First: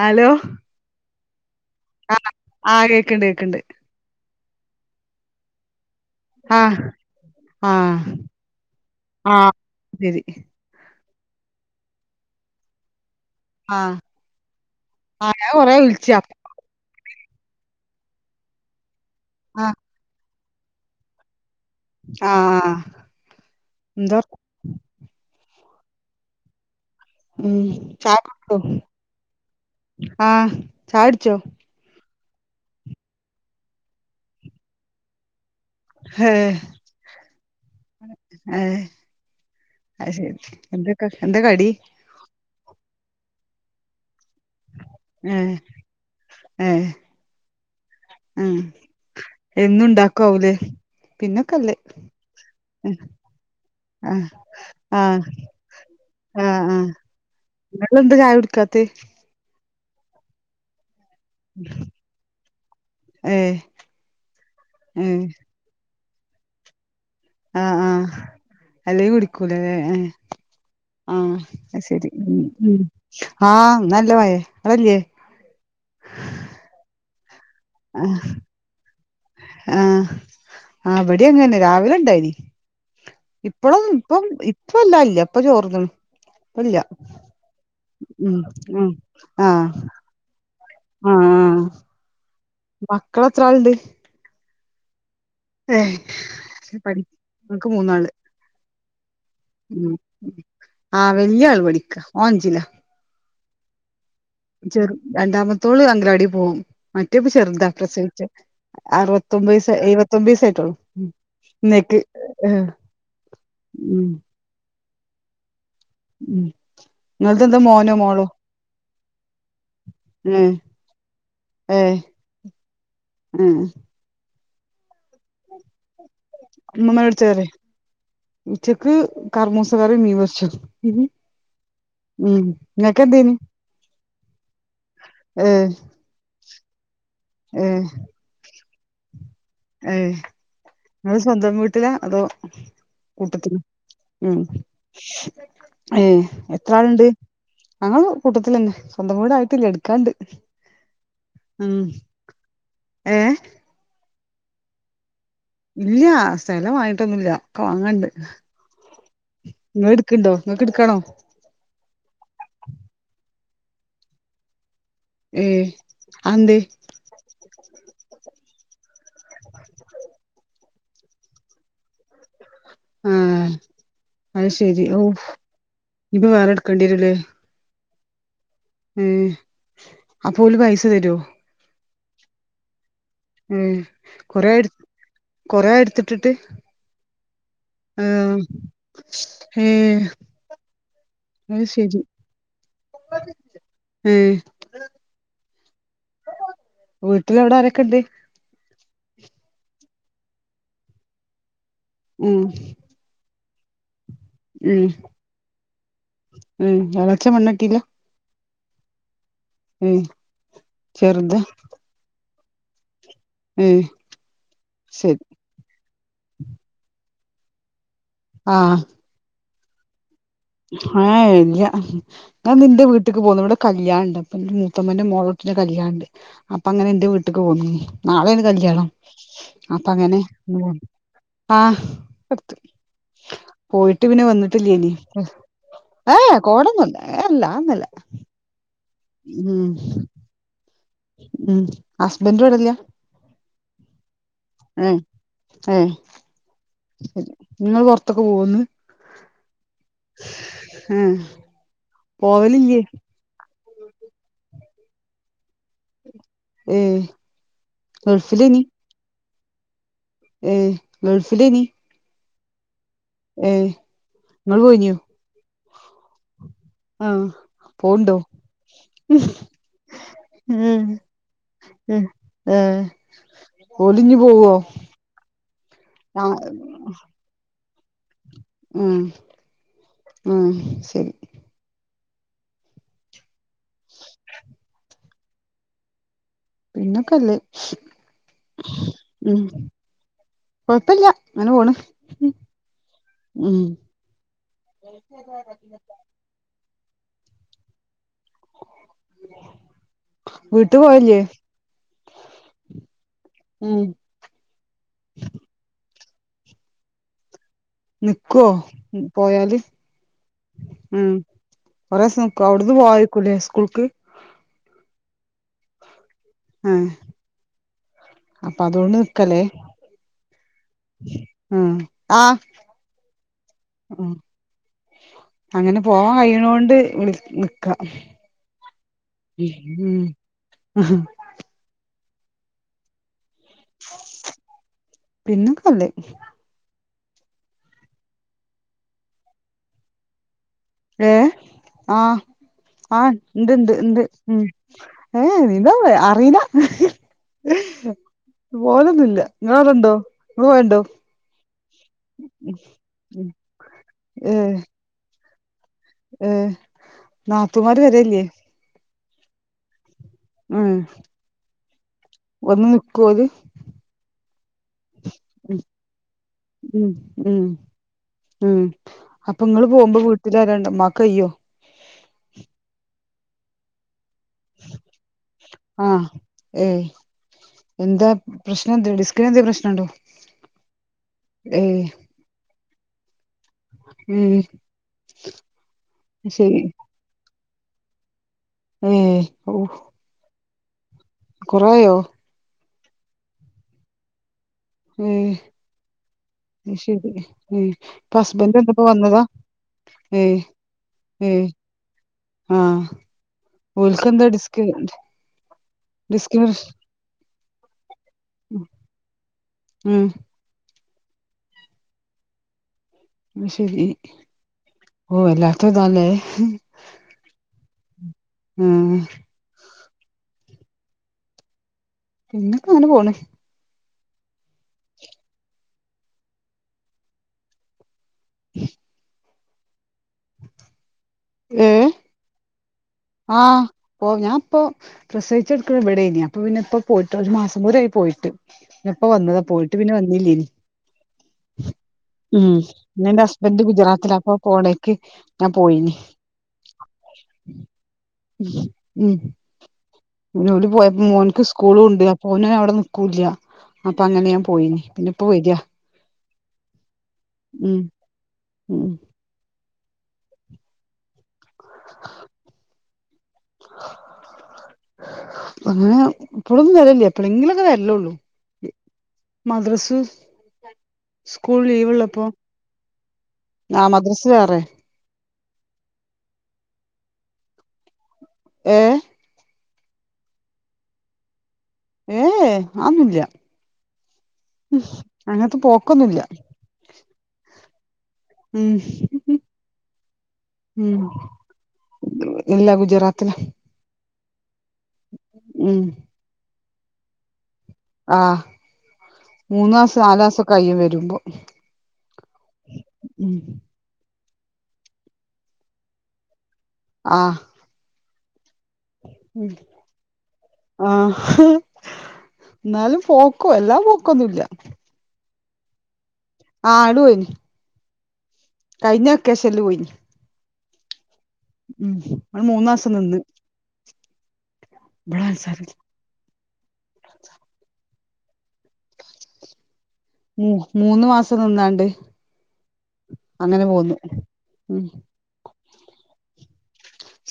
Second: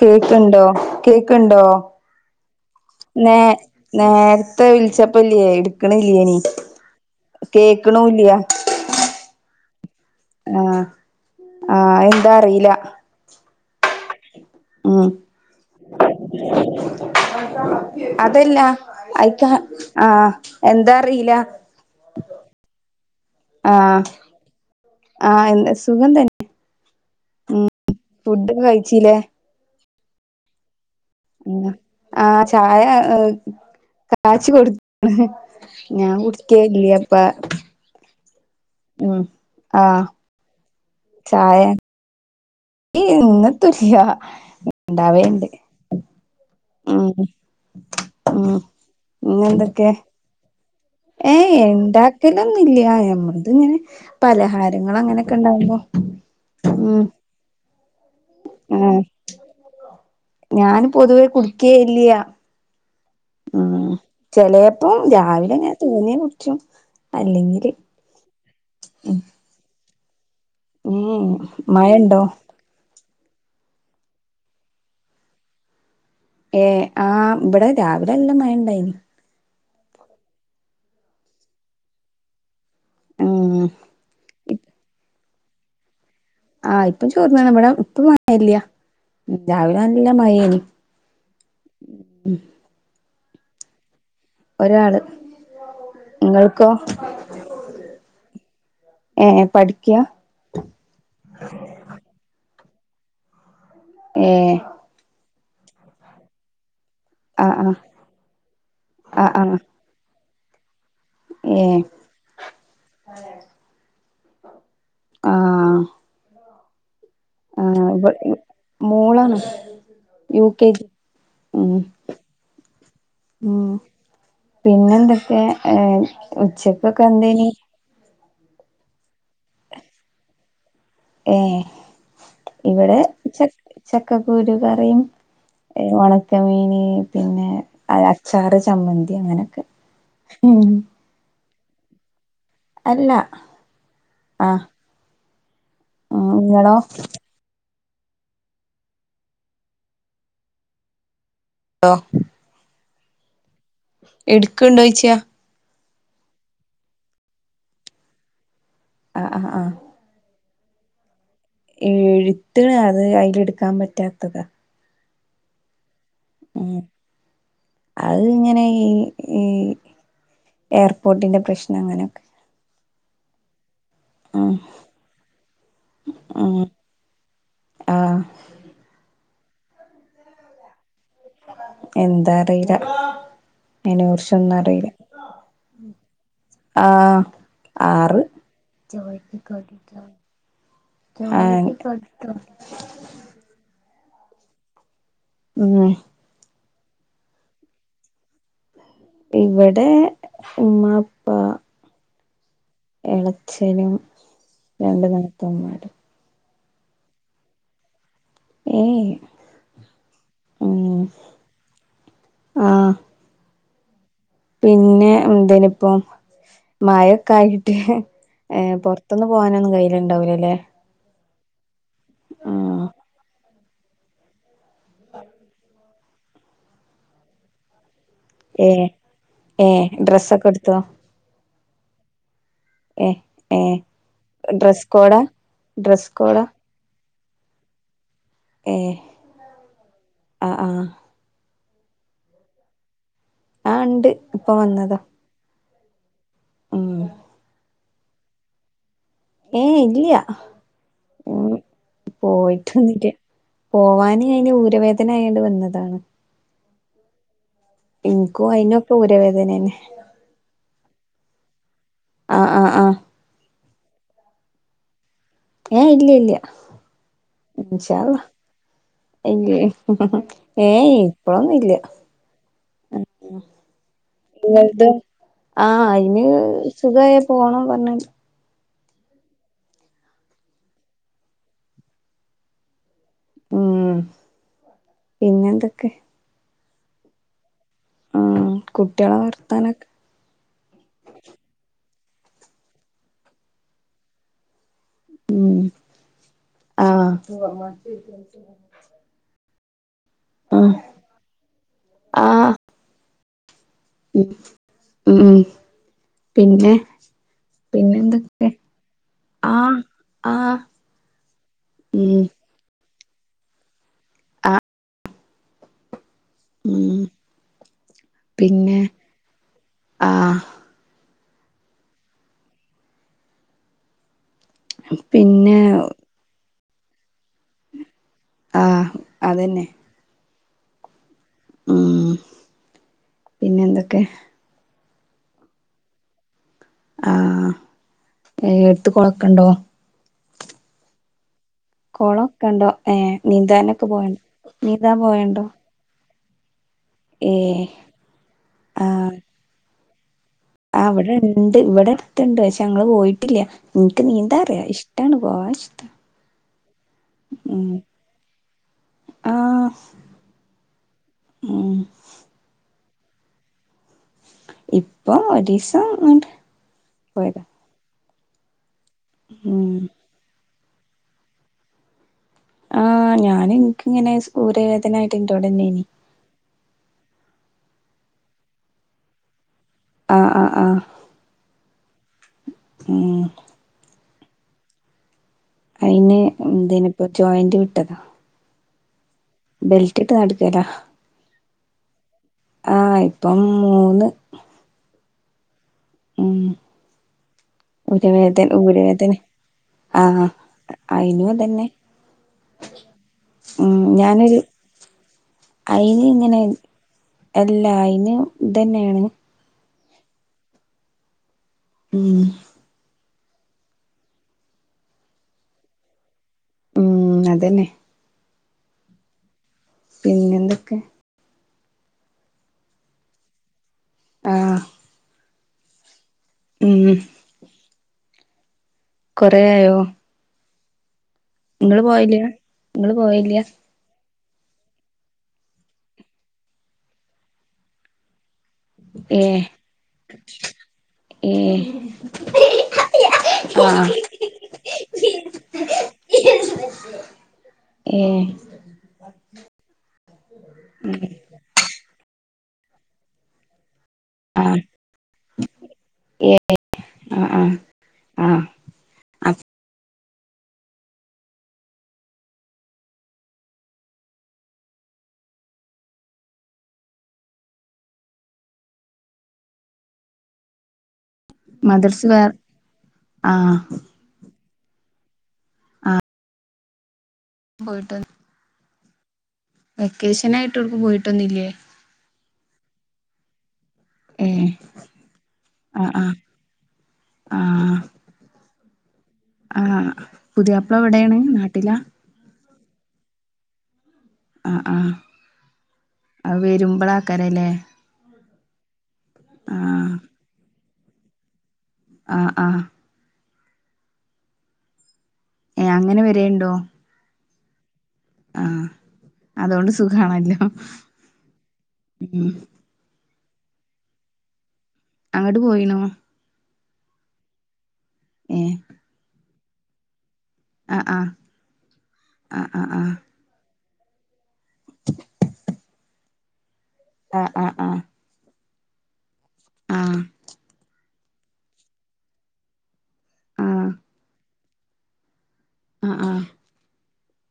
Hello കേക്കണ്ടോ കേക്കുണ്ടോ ആ ആ കേക്ക്ണ്ട് നേ കേക്ക്ണ്ട് നേരത്തെ വിളിച്ചപ്പല്ലിയ കേക്കണല്ലയനി ആ ആ കേക്കണ ഇല്ലയ ആ ശരി ആ എന്താ അറിയില്ല ആ ഉം ആ ഞാൻ കൊറെ വിളിച്ച് അതല്ല അയിക്ക ആ എന്താ അറിയില്ല ആ ആ ആ എന്താ ആ എന്താ സുഖം തന്നെ ഉം ചായ ഫൂഡ് കുടിച്ചോ കഴിച്ചിയില്ലോ ആ ചായകുടിച്ചോ ആ ചായ കച്ചി കൊടുത്താണ് ഞാൻ ഉടുക്കേ ഇല്ല അപ്പ അ അത് ശെരി എന്തൊക്കെ എന്താ കടി ഇന്നത്തൂല്ല ഏ ഇണ്ടാവേണ്ടേ ഏ ഉം ഉം എന്നും ഇങ്ങെന്തൊക്കെ ഉണ്ടാക്കാവൂലേ ഏയ് പിന്നൊക്കെല്ലേ ഇണ്ടാക്കലൊന്നും ഇല്ല ഞമ്മളിത് ഇങ്ങനെ ആ പലഹാരങ്ങൾ ആ അങ്ങനൊക്കെ ഇണ്ടാവുമ്പോ ഉം നിങ്ങള് എന്താ ചായ കുടിക്കാത്തെ ആഹ് ഞാൻ പൊതുവേ കുടിക്കേ ഇല്ല്യ ഏ ആഹ് ചെലേപ്പം ഏ രാവിലെ ഇങ്ങനെ തോന്നിയാ കുടിച്ചും അല്ലെങ്കില് ആഹ് ആഹ് അല്ലേ കുടിക്കൂലല്ലേ ഏഹ് ഉം ആഹ് ശരി മഴണ്ടോ ഉം ഉം ആഹ് ഇന്ന് നല്ല മയയാ [unintelligible] ഏയ് ആഹ് ഇവിടെ രാവിലെ നല്ല മഴയുണ്ടായിനി ആഹ് അവിടെയും അങ്ങനെ രാവിലെ ഉണ്ടായിനി ഉം ഇപ്പളും ഇപ്പം ഇപ്പവില്ല ഇല്ല ഇപ്പൊ ചോർന്നുണു ആഹ് ഇപ്പൊ ചോർന്നാണ് ഇവിടെ ഇപ്പം ഉം മഴയില്ല ഉം ആഹ് രാവിലെ നല്ല മഴേയേനി ആഹ് മക്കളെത്രാളുണ്ട് ഒരാള് ഇങ്ങൾക്കോ ഏഹ് പഠി നിക്ക് മൂന്നാള് ഏഹ് ഉം പഠിക്ക ആഹ് വല്യാള് പടിക്കാ ഓൻ അഞ്ചിലാ ഏഹ് ചെറു രണ്ടാമത്തോള് അംഗനവാടി പോവും മറ്റേപ്പം ആഹ് ചെറുതാ ആഹ് പ്രസവിച്ച് ആഹ് ആഹ് അറുത്തൊമ്പദിസം എഴുപത്തൊമ്പത് ദിവസ്സായിട്ടുള്ളു ഉം ഏഹ് ഇന്നേക്ക് ആഹ് ഉം ആാാാ മ്മ് നിങ്ങക്ക്‌ എന്താ മോനോ ഇവ മോളോ മോളാണ് ഉം യു കെ ജി ഏഹ് ആഹ് പിന്നെ എന്തൊക്കെ ആഹ് ഉച്ചക്കൊക്കെ ഇമ്മമ്മനോട് ചോറ് എന്തേനി ഉച്ചക്ക് കർമ്മുസകറി മീൻ പൊരിച്ചതും ഉം ഏഹ് ഉം നിങ്ങക്കെന്തേനി ചക്ക കുരു കറിയും ഏഹ് ഒണക്ക മീന് പിന്നെ അച്ചാറ് ചമ്മന്തി അങ്ങനെ ഏയ് നിങ്ങൾ സ്വന്തം വീട്ടിലാ അതോ അല്ല കൂട്ടത്തിൽ ഉം ആഹ് ഏഹ് എത്ര ഇങ്ങളോ ആളുണ്ട് ഞങ്ങള് കൂട്ടത്തില് തന്നെ സ്വന്തം വീട് ആയിട്ടില്ല എടുക്കാണ്ട് ഉം ഏഹ് എടുക്കുണ്ടോ ചോയിച്ചെയാ ഇല്ല സ്ഥലം വാങ്ങിട്ടൊന്നുമില്ല ഒക്കെ വാങ്ങണ്ട് ആഹ് ആഹ് ആഹ് നിങ്ങക്കെടുക്കാണോ എടുക്കാൻ പറ്റാത്തതാ ഉം ഉം അത് ഇങ്ങനെ ഈ ഈ എയർപോർട്ടിന്റെ പ്രശ്നം അങ്ങനെയൊക്കെ ആഹ് അത് ശെരി ഓ ഇപ്പം വേറെ ഉം എടുക്കേണ്ടി വരൂല്ലേ ആഹ് അപ്പോ ഓല് പൈസ തരുവോ എന്താ അറിയില്ല അതിനെ കുറിച്ചൊന്നും അറിയില്ല കൊറെഎടുത്തിട്ടിട്ട് ആഹ് ആറ് ജോയ്ക്ക് ഏ കട്ട ആ അത് ശെരി കട്ട ഉംമ് ഉം വീട്ടില് അവിടെ ആരൊക്കെണ്ട് ഇവിടെ ഉമ്മ ഉപ്പാ ഉം എളച്ചനും ഉം രണ്ടു നാത്തൂന്മാരും ഉം ഇളച്ചൻ വന്നട്ടില്ല ഏയ്യ് ഉ ചെറുതാ ആ ഉം പിന്നെ എന്തേനിപ്പൊ മഴൊക്കെ ആയിട്ട് ഏ പൊറത്തൊന്ന് പോകാനൊന്നും കയ്യലുണ്ടാവൂല്ല ആ ഇല്ല ഞാൻ ഇന്റെ ആഹ് വീട്ടിക്ക് പോന്ന്. ഇവിടെ കല്യാണണ്ട് അപ്പൊ മുത്തമ്മന്റെ മോളോട്ടിടെ കല്യാണണ്ട്. അപ്പൊ അങ്ങനെ എന്റെ വീട്ടിക്ക് പോന്ന് നാളേണ് ഏഹ് കല്യാണം. അപ്പ ഏഹ് അങ്ങനെ ഡ്രസ്സൊക്കെ എടുത്തോ ആ ഏഹ് ഏഹ് പോയിട്ട് പിന്നെ വന്നിട്ടില്ല ഡ്രസ് ഇനി കോഡാ ഡ്രസ് ഏയ് കോഡാ കോടൊന്നുല്ല അല്ലാ അതൊന്നല്ല ഏ ആ ആ ഉം ഹസ്ബൻഡ് ഇവിടല്ല ആ ഇണ്ട്. ഇപ്പൊ വന്നതാ ഹ ഉം നിങ്ങള് പുറത്ത്ക്ക് പോവോ ഇന്ന് ഏ ഇല്ല ഏഹ് ഉ പോവലില്ലേ പോയിട്ടൊന്നുല്ല പോവാന് അയിന് ഊരവേദന ആയൊണ്ട് വന്നതാണ് ഉം ഉം എനിക്കും അയിനൊപ്പം ഊര വേദനേന്നെ ഏ ലറഫെനി ആആ ആ ഏയ് നിങ്ങള് പോയിനു ഏയ് ഇല്ലല്ല ആഹ പോണ്ടോ ഇല്ല ഏയ് ഏഹ് ഇപ്പഴൊന്നും ഇല്ല ഓളിന്ന് പോവോ ആഹ് അയിന് ആഹ് സുഖയാ പോണംന്ന്‌പറഞ്ഞ ഉം ഉം ശരി ഉം പിന്നെ എന്തൊക്കെ പിന്നൊക്കെല്ലേ കുട്ട്യാളെ ഉം വർത്താനൊക്കെ കൊഴപ്പല്ല ഇങ്ങനെ പോണ് ഉം ആഹ് വീട്ടീ പോയില്ലേ ആ ഉം ഉം പിന്നെ നിക്കോ പിന്നെന്തൊക്കെ പോയാല് ആഹ് ആഹ് ഉം ഒരൂപരാഷ്യം നിക്കോ, അവിടന്ന്‌ പോവായിരികുല്ലേ സ്കൂൾക്ക് ആ ആഹ് ഊമ് അപ്പൊ അതൊണ്ട് നിക്കല്ലേ ആഹ് ആ..... ആ.... ഉ പിന്നെ അങ്ങനെ പോവാൻ കഴിയുനൊണ്ട് വിളി നിക്കാ ആ ഉ ഉ ഉ ഉ പിന്നെ എന്തൊക്കെ പിന്നൊക്കെ ല്ല് ആഹ ഏ എടുത്ത് കൊഴക്കണ്ടോ? ഏ ആഹ് കൊളൊക്കെണ്ടോ ആ ഏഹ് ണ്ട് ണ്ട് നീന്താനൊക്കെ ണ്ട് ഉ പോവണ്ടോ നീന്താൻ പോയണ്ടോ ഏ [inaudible] ഏഹ് പോലൊന്നുല്ല ഇങ്ങളടെണ്ടോ? ആ അവിടെണ്ട് ഇവിടെ അടുത്തണ്ട് പക്ഷെ ഞങ്ങള് പോയിട്ടില്ല. ന്ക്ക് നീന്താ അറിയാം ഇഷ്ടമാണ്. [inaudible] ഈ നാത്തൂമാര് വരെല്ലേ ആ ഉം വന്ന് നിക്കോ ഓല് ഇപ്പൊ ഉ ഒരീസം അങ്ങട്ട് ഉം പോയതാ ഉം ഉം അപ്പൊ ഇങ്ങള് ഉം പോകുമ്പോ വീട്ടിലാരണ്ടവാ മ്മക്ക് കയ്യോ ആ ഞാൻ ൻക്ക്ങ്ങനെ ഊ രവേദനായിട്ട് ഇൻ്റോ ടെന്നെനി ആഹ് ഏയ് എന്താ പ്രശ്നം എന്തെങ്കിലും ഡിസ്ക് എന്തേലും പ്രശ് നണ്ടോ? ആഹ് ആഹ് ആഹ് ഏഹ് ഉം ഉം അയിന് ശരി എന്തേനിപ്പോ ജോയിന്റ് വിട്ടതാ. അതെ ബെൽറ്റ് ഇട്ട് നടക്കേലാ കുറവായോ ആഹ് ഇപ്പം മൂന്ന് ഉം ശരി ഇപ്പൊ ഊരവേദന ഹസ്ബൻറ് ന്താപ്പോ ഊരവേദന വന്നതാ ആഹ് ഏഹ് അയിനു ഏഹ് അതന്നെ ആഹ് ഉം ഓൽക്കന്താ ഞാനൊരു ഡിസ്ക് ഡിസ് അയിന് ഇങ്ങനെ എല്ല അയിനു. ഇതെന്നെണ് ഉം ഉം അയ് ശരി വല്ലാത്തതാല്ലേ ന്നെ ആഹ് ക്കെ പിന്നക്കെങ്ങനെ പോണ് ആഹ് ഉം കൊറേ ആയോ ഏ ഇങ്ങള് പോയില്ല് ഇങ്ങള് പോവേല്ല ഓഹ് ഞാൻ ഇപ്പോ പ്രസവിച്ച്ട്ക്ക് ഇവിടെനി അപ്പൊ പിന്നെ ഇപ്പോ പോയിട്ട് ഒരു മാസം പോരും ആയി പോയിട്ട് ഇപ്പ വന്നതാ ഏഹ് പോയിട്ട് പിന്നെ വന്നില്ലേനി ഏഹ് ഉം പിന്നെൻ്റെ ഹസ്ബെൻ്റ് ആഹ് ഗുജറാത്തില അപ്പ പോണേക്ക് ഞാൻ പോയിനി [inaudible] ഉം ഓല് പോയപ്പോ മോൻക്ക് സ്കൂളുംണ്ട് അപ്പ് ഓന് അവടെ നിക്കൂല്ല അപ്പൊ അങ്ങനെ ഞാൻ ആഹ് പോയിനി പിന്നെപ്പ വെര ആ ആ ആ ഉം അ [inaudible] അങ്ങനെ പ്പളൊന്നും വെരല്ല എപ്പളെങ്കിലൊക്കെ വെരലൊള്ളു മദ്രസ് സ്കൂൾ മദർസ് വേ ലീവ്ള്ളപ്പോ ആഹ് ആ മദ്രസ് വേറെ ആ പോയിട്ട് ഏ വെക്കേഷനായിട്ടൊന്നും പോയിട്ടൊന്നുല്ല ഏ ഏ ആന്നൊല്ല ഏ ഉം അങ്ങൻത്തെ ആഹ് ആഹ് പോക്കൊന്നുല്ല ഉം ആ പുതിയാപ്പള ഉം എവിടെണ് നാട്ടിലാ ഇല്ല ഗുജറാത്തില ആ ആ ഉം അത് വെരുമ്പളേക്കാര ല്ലേ ആ മൂന്നാസം നാലാസൊക്കയ്യും വെരുമ്പോ ആ ആ ഉം അ അങ്ങനെ വരല്ണ്ടോ അ അതോണ്ട് സുഖാണല്ലോ ആ ഉം എന്നാലും പോക്കും എല്ലാം പോക്കൊന്നുമല്ല. അങ്ങോട്ട് പോയിനോ? ആ അടു [unintelligible] ഏ കൈയിഞ്ഞ വെക്കേഷനിൽ പോയിന്. ആഹ ആഹ [unintelligible] മൂന്ന മാസം നിന്ന്. [unintelligible] ആഹ് ആഹ ആഹ ആഹ മ മൂന്ന മാസം നിന്നാണ്ട് ആഹ് അങ്ങനെ പോന്നു. ഉം ആഹ ആഹ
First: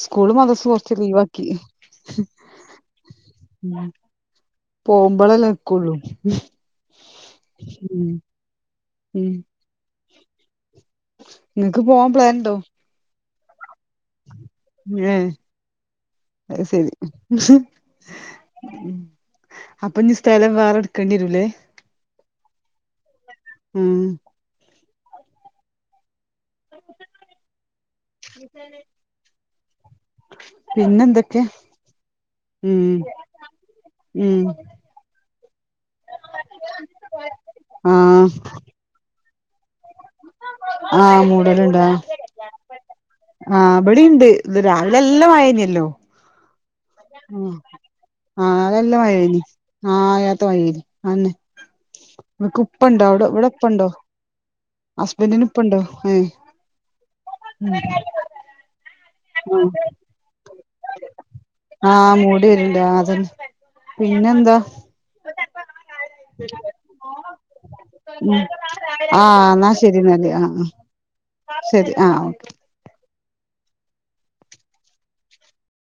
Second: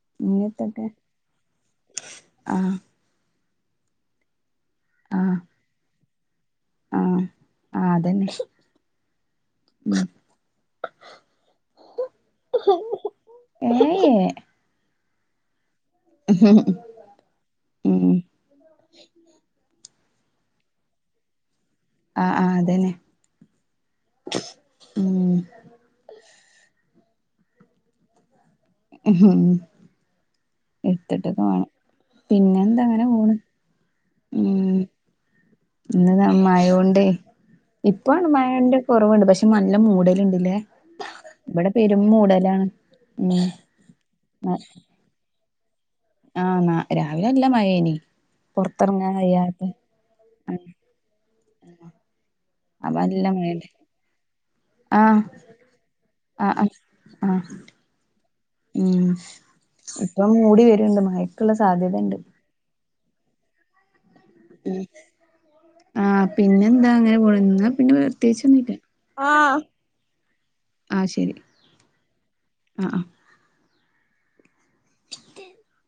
സ്കൂള് മദ്രസ കുറച്ച് ലീവാ ആക്കി. ആഹ് ഉ പോമ്പോളെല്ല നിക്കുള്ളൂ. ആഹ ആ ഉം അതന്നെ ഉം നിങ്ങക്ക് പോവാൻ പ്ലൻ ഉണ്ടോ? ഏ ഏ ഏ അത് ശരി. ഉം അപ്പൊ ഇനി സ്ഥലം വേറെ എടുക്കേണ്ടിരൂല്ലേ? ആ ആ് അതന്നെ. ഉം ഉം [unintelligible] ഉം പിന്നെന്തൊക്കെ? എടുത്തിട്ടൊക്കെ വേണം മ് പിന്നെന്താ അങ്ങനെ പോണ് മ് ഉം ഇന്ന് മഴോണ്ട് ഇപ്പണ് ആഹ് മഴന്റെ കുറവുണ്ട്. പക്ഷെ മ നല്ല മൂടലുണ്ടില്ലേ ആഹ് ഇവിടെ മൂടലുണ്ടാ പെരും മൂടലാണ് ഉം ആഹ് അവിടെയിണ്ട് ഇന്ന് രാവിലെ നല്ല മയ കഴിഞ്ഞ് ആഹ് ന രാവിലെ അല്ല മഴയാനി ആഹ് നല്ല മയ കഴിഞ്ഞ് ആ അടുത്ത ആ മയ അന്നെ [unintelligible] നിങ്ങക്ക് അപ്പ ഉപ്പ്ണ്ടോ അവിടെ നല്ല ഇവിടെ മഴണ്ട് ഉപ്പുണ്ടോ ആ ഹസ്ബൻറ്റിന് ഉപ്പ് ഇണ്ടോ ഏ- ആ ആ ആ ഉം ആഹ് ഇപ്പം മൂടി വരുണ്ട് മഴക്കുള്ള സാധ്യത ആഹ ഉണ്ട് മൂടി വരുണുണ്ട് അത് തന്നെ പിന്നെ എന്തുവാ ഉം ആഹ് പിന്നെ എന്താ ഇങ്ങനെ പോണ് എന്നാ പിന്നെ ഉം പ്രത്യേകിച്ച് ഒന്നുംയില്ല ആഹ് എന്നാ ശരി എന്നാല്ല് ആ ആഹ് ശരി ശരി ആഹ് ഒക്കെ ആഹ് ആഹ് [inaudible]